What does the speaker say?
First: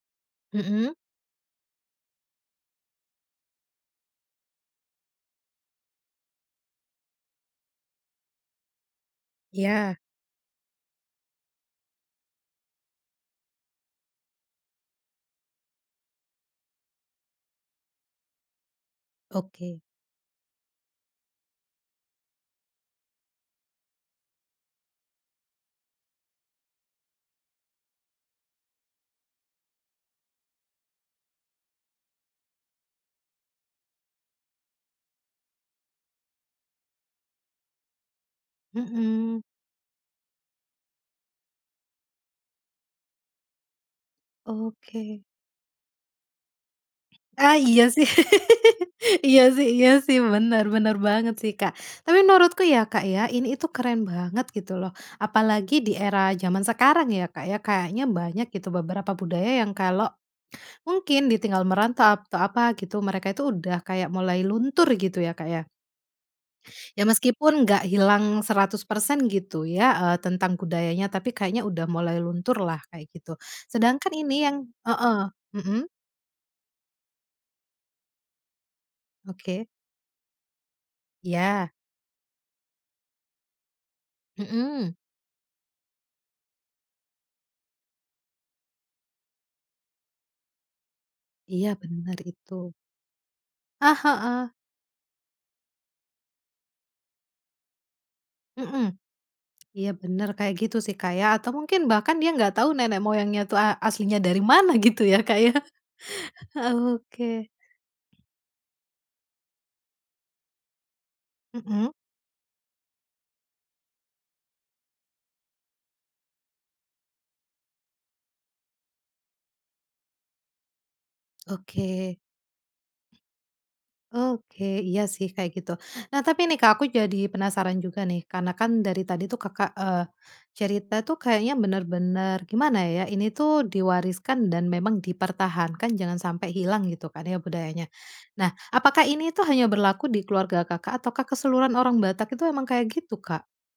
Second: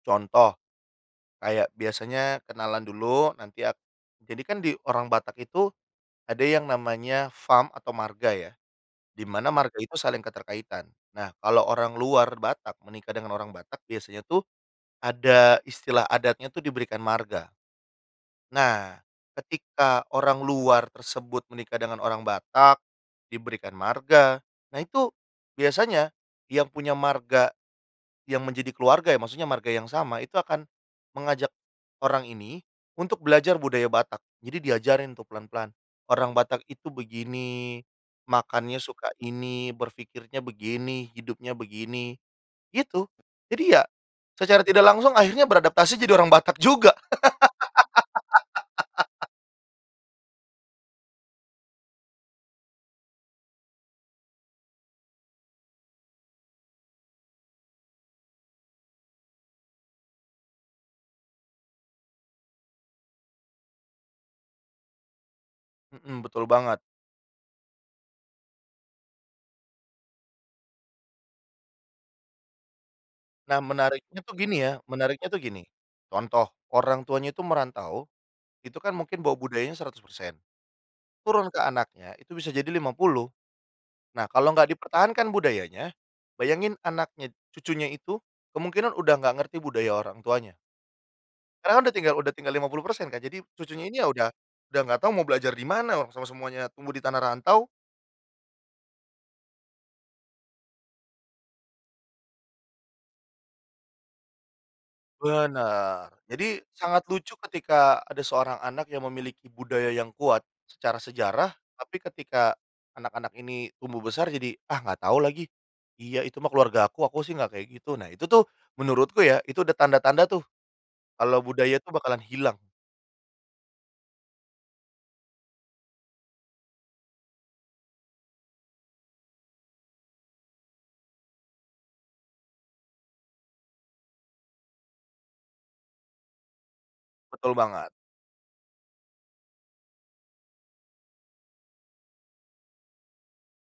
Contoh, Mmm. kayak biasanya kenalan dulu nanti a jadikan di orang Batak itu ada yang namanya fam atau marga ya, di mana marga itu Ya. saling keterkaitan. Nah kalau orang luar Batak menikah dengan orang Batak biasanya tuh ada istilah adatnya tuh diberikan marga. Nah Oke. ketika orang luar tersebut menikah dengan orang Batak diberikan marga, nah itu biasanya yang punya marga, yang menjadi keluarga ya, maksudnya marga yang sama itu akan mengajak orang ini untuk belajar budaya Batak. Jadi diajarin tuh pelan-pelan. Orang Batak itu begini, makannya suka Mmm. ini, berfikirnya begini, hidupnya begini, gitu. Jadi ya, secara tidak langsung Oke. akhirnya beradaptasi jadi orang Batak juga. Ah iya sih, iya sih iya sih, bener bener banget sih, Kak, tapi menurutku ya, Kak, ya ini itu keren banget gitu loh, apalagi di era zaman sekarang ya, Kak, ya kayaknya banyak gitu beberapa budaya yang kalau mungkin ditinggal merantau atau apa gitu mereka itu udah kayak mulai luntur gitu ya, Kak, ya. Mmm, betul banget. Ya meskipun gak hilang 100% gitu ya, eee, tentang budayanya tapi kayaknya udah mulai luntur lah kayak gitu Nah sedangkan menariknya tuh ini gini yang ya, heeh, menariknya tuh gini, mmm? contoh orang tuanya itu merantau itu kan mungkin bawa Oke. budayanya 100% turun ke Iya. anaknya itu bisa jadi 50 nah kalau nggak Mmm. dipertahankan budayanya, bayangin anaknya cucunya itu kemungkinan udah nggak ngerti budaya orang tuanya. Iya Karena kan udah tinggal bener udah tinggal lima itu. puluh persen Kak, jadi cucunya Ah ini ya udah heeh. udah gak tau mau belajar di mana, orang semua-semuanya tumbuh di tanah rantau. Mmm, iya bener kayak gitu sih, Kak, ya, atau mungkin bahkan dia enggak tahu nenek moyangnya itu a aslinya dari mana gitu ya, Kak, ya, Benar, jadi heeh sangat oke. lucu ketika ada seorang anak yang memiliki budaya yang kuat secara sejarah, Mmm. tapi ketika anak-anak ini tumbuh besar jadi "Ah gak tau lagi, iya itu mah keluargaku, aku sih gak kayak gitu," nah itu tuh, menurutku ya itu ada tanda-tanda tuh, kalau budaya itu Oke. bakalan hilang. Oke, iya sih kayak gitu. Nah tapi nih, Kak, aku jadi penasaran juga nih karena kan dari tadi tuh Kakak, eee, cerita tuh kayaknya bener-bener gimana ya, ini tuh diwariskan dan memang dipertahankan jangan sampai hilang gitu kan ya Betul banget. budayanya. Nah apakah ini tuh hanya berlaku di keluarga Kakak ataukah keseluruhan orang Batak itu emang kayak gitu, Kak?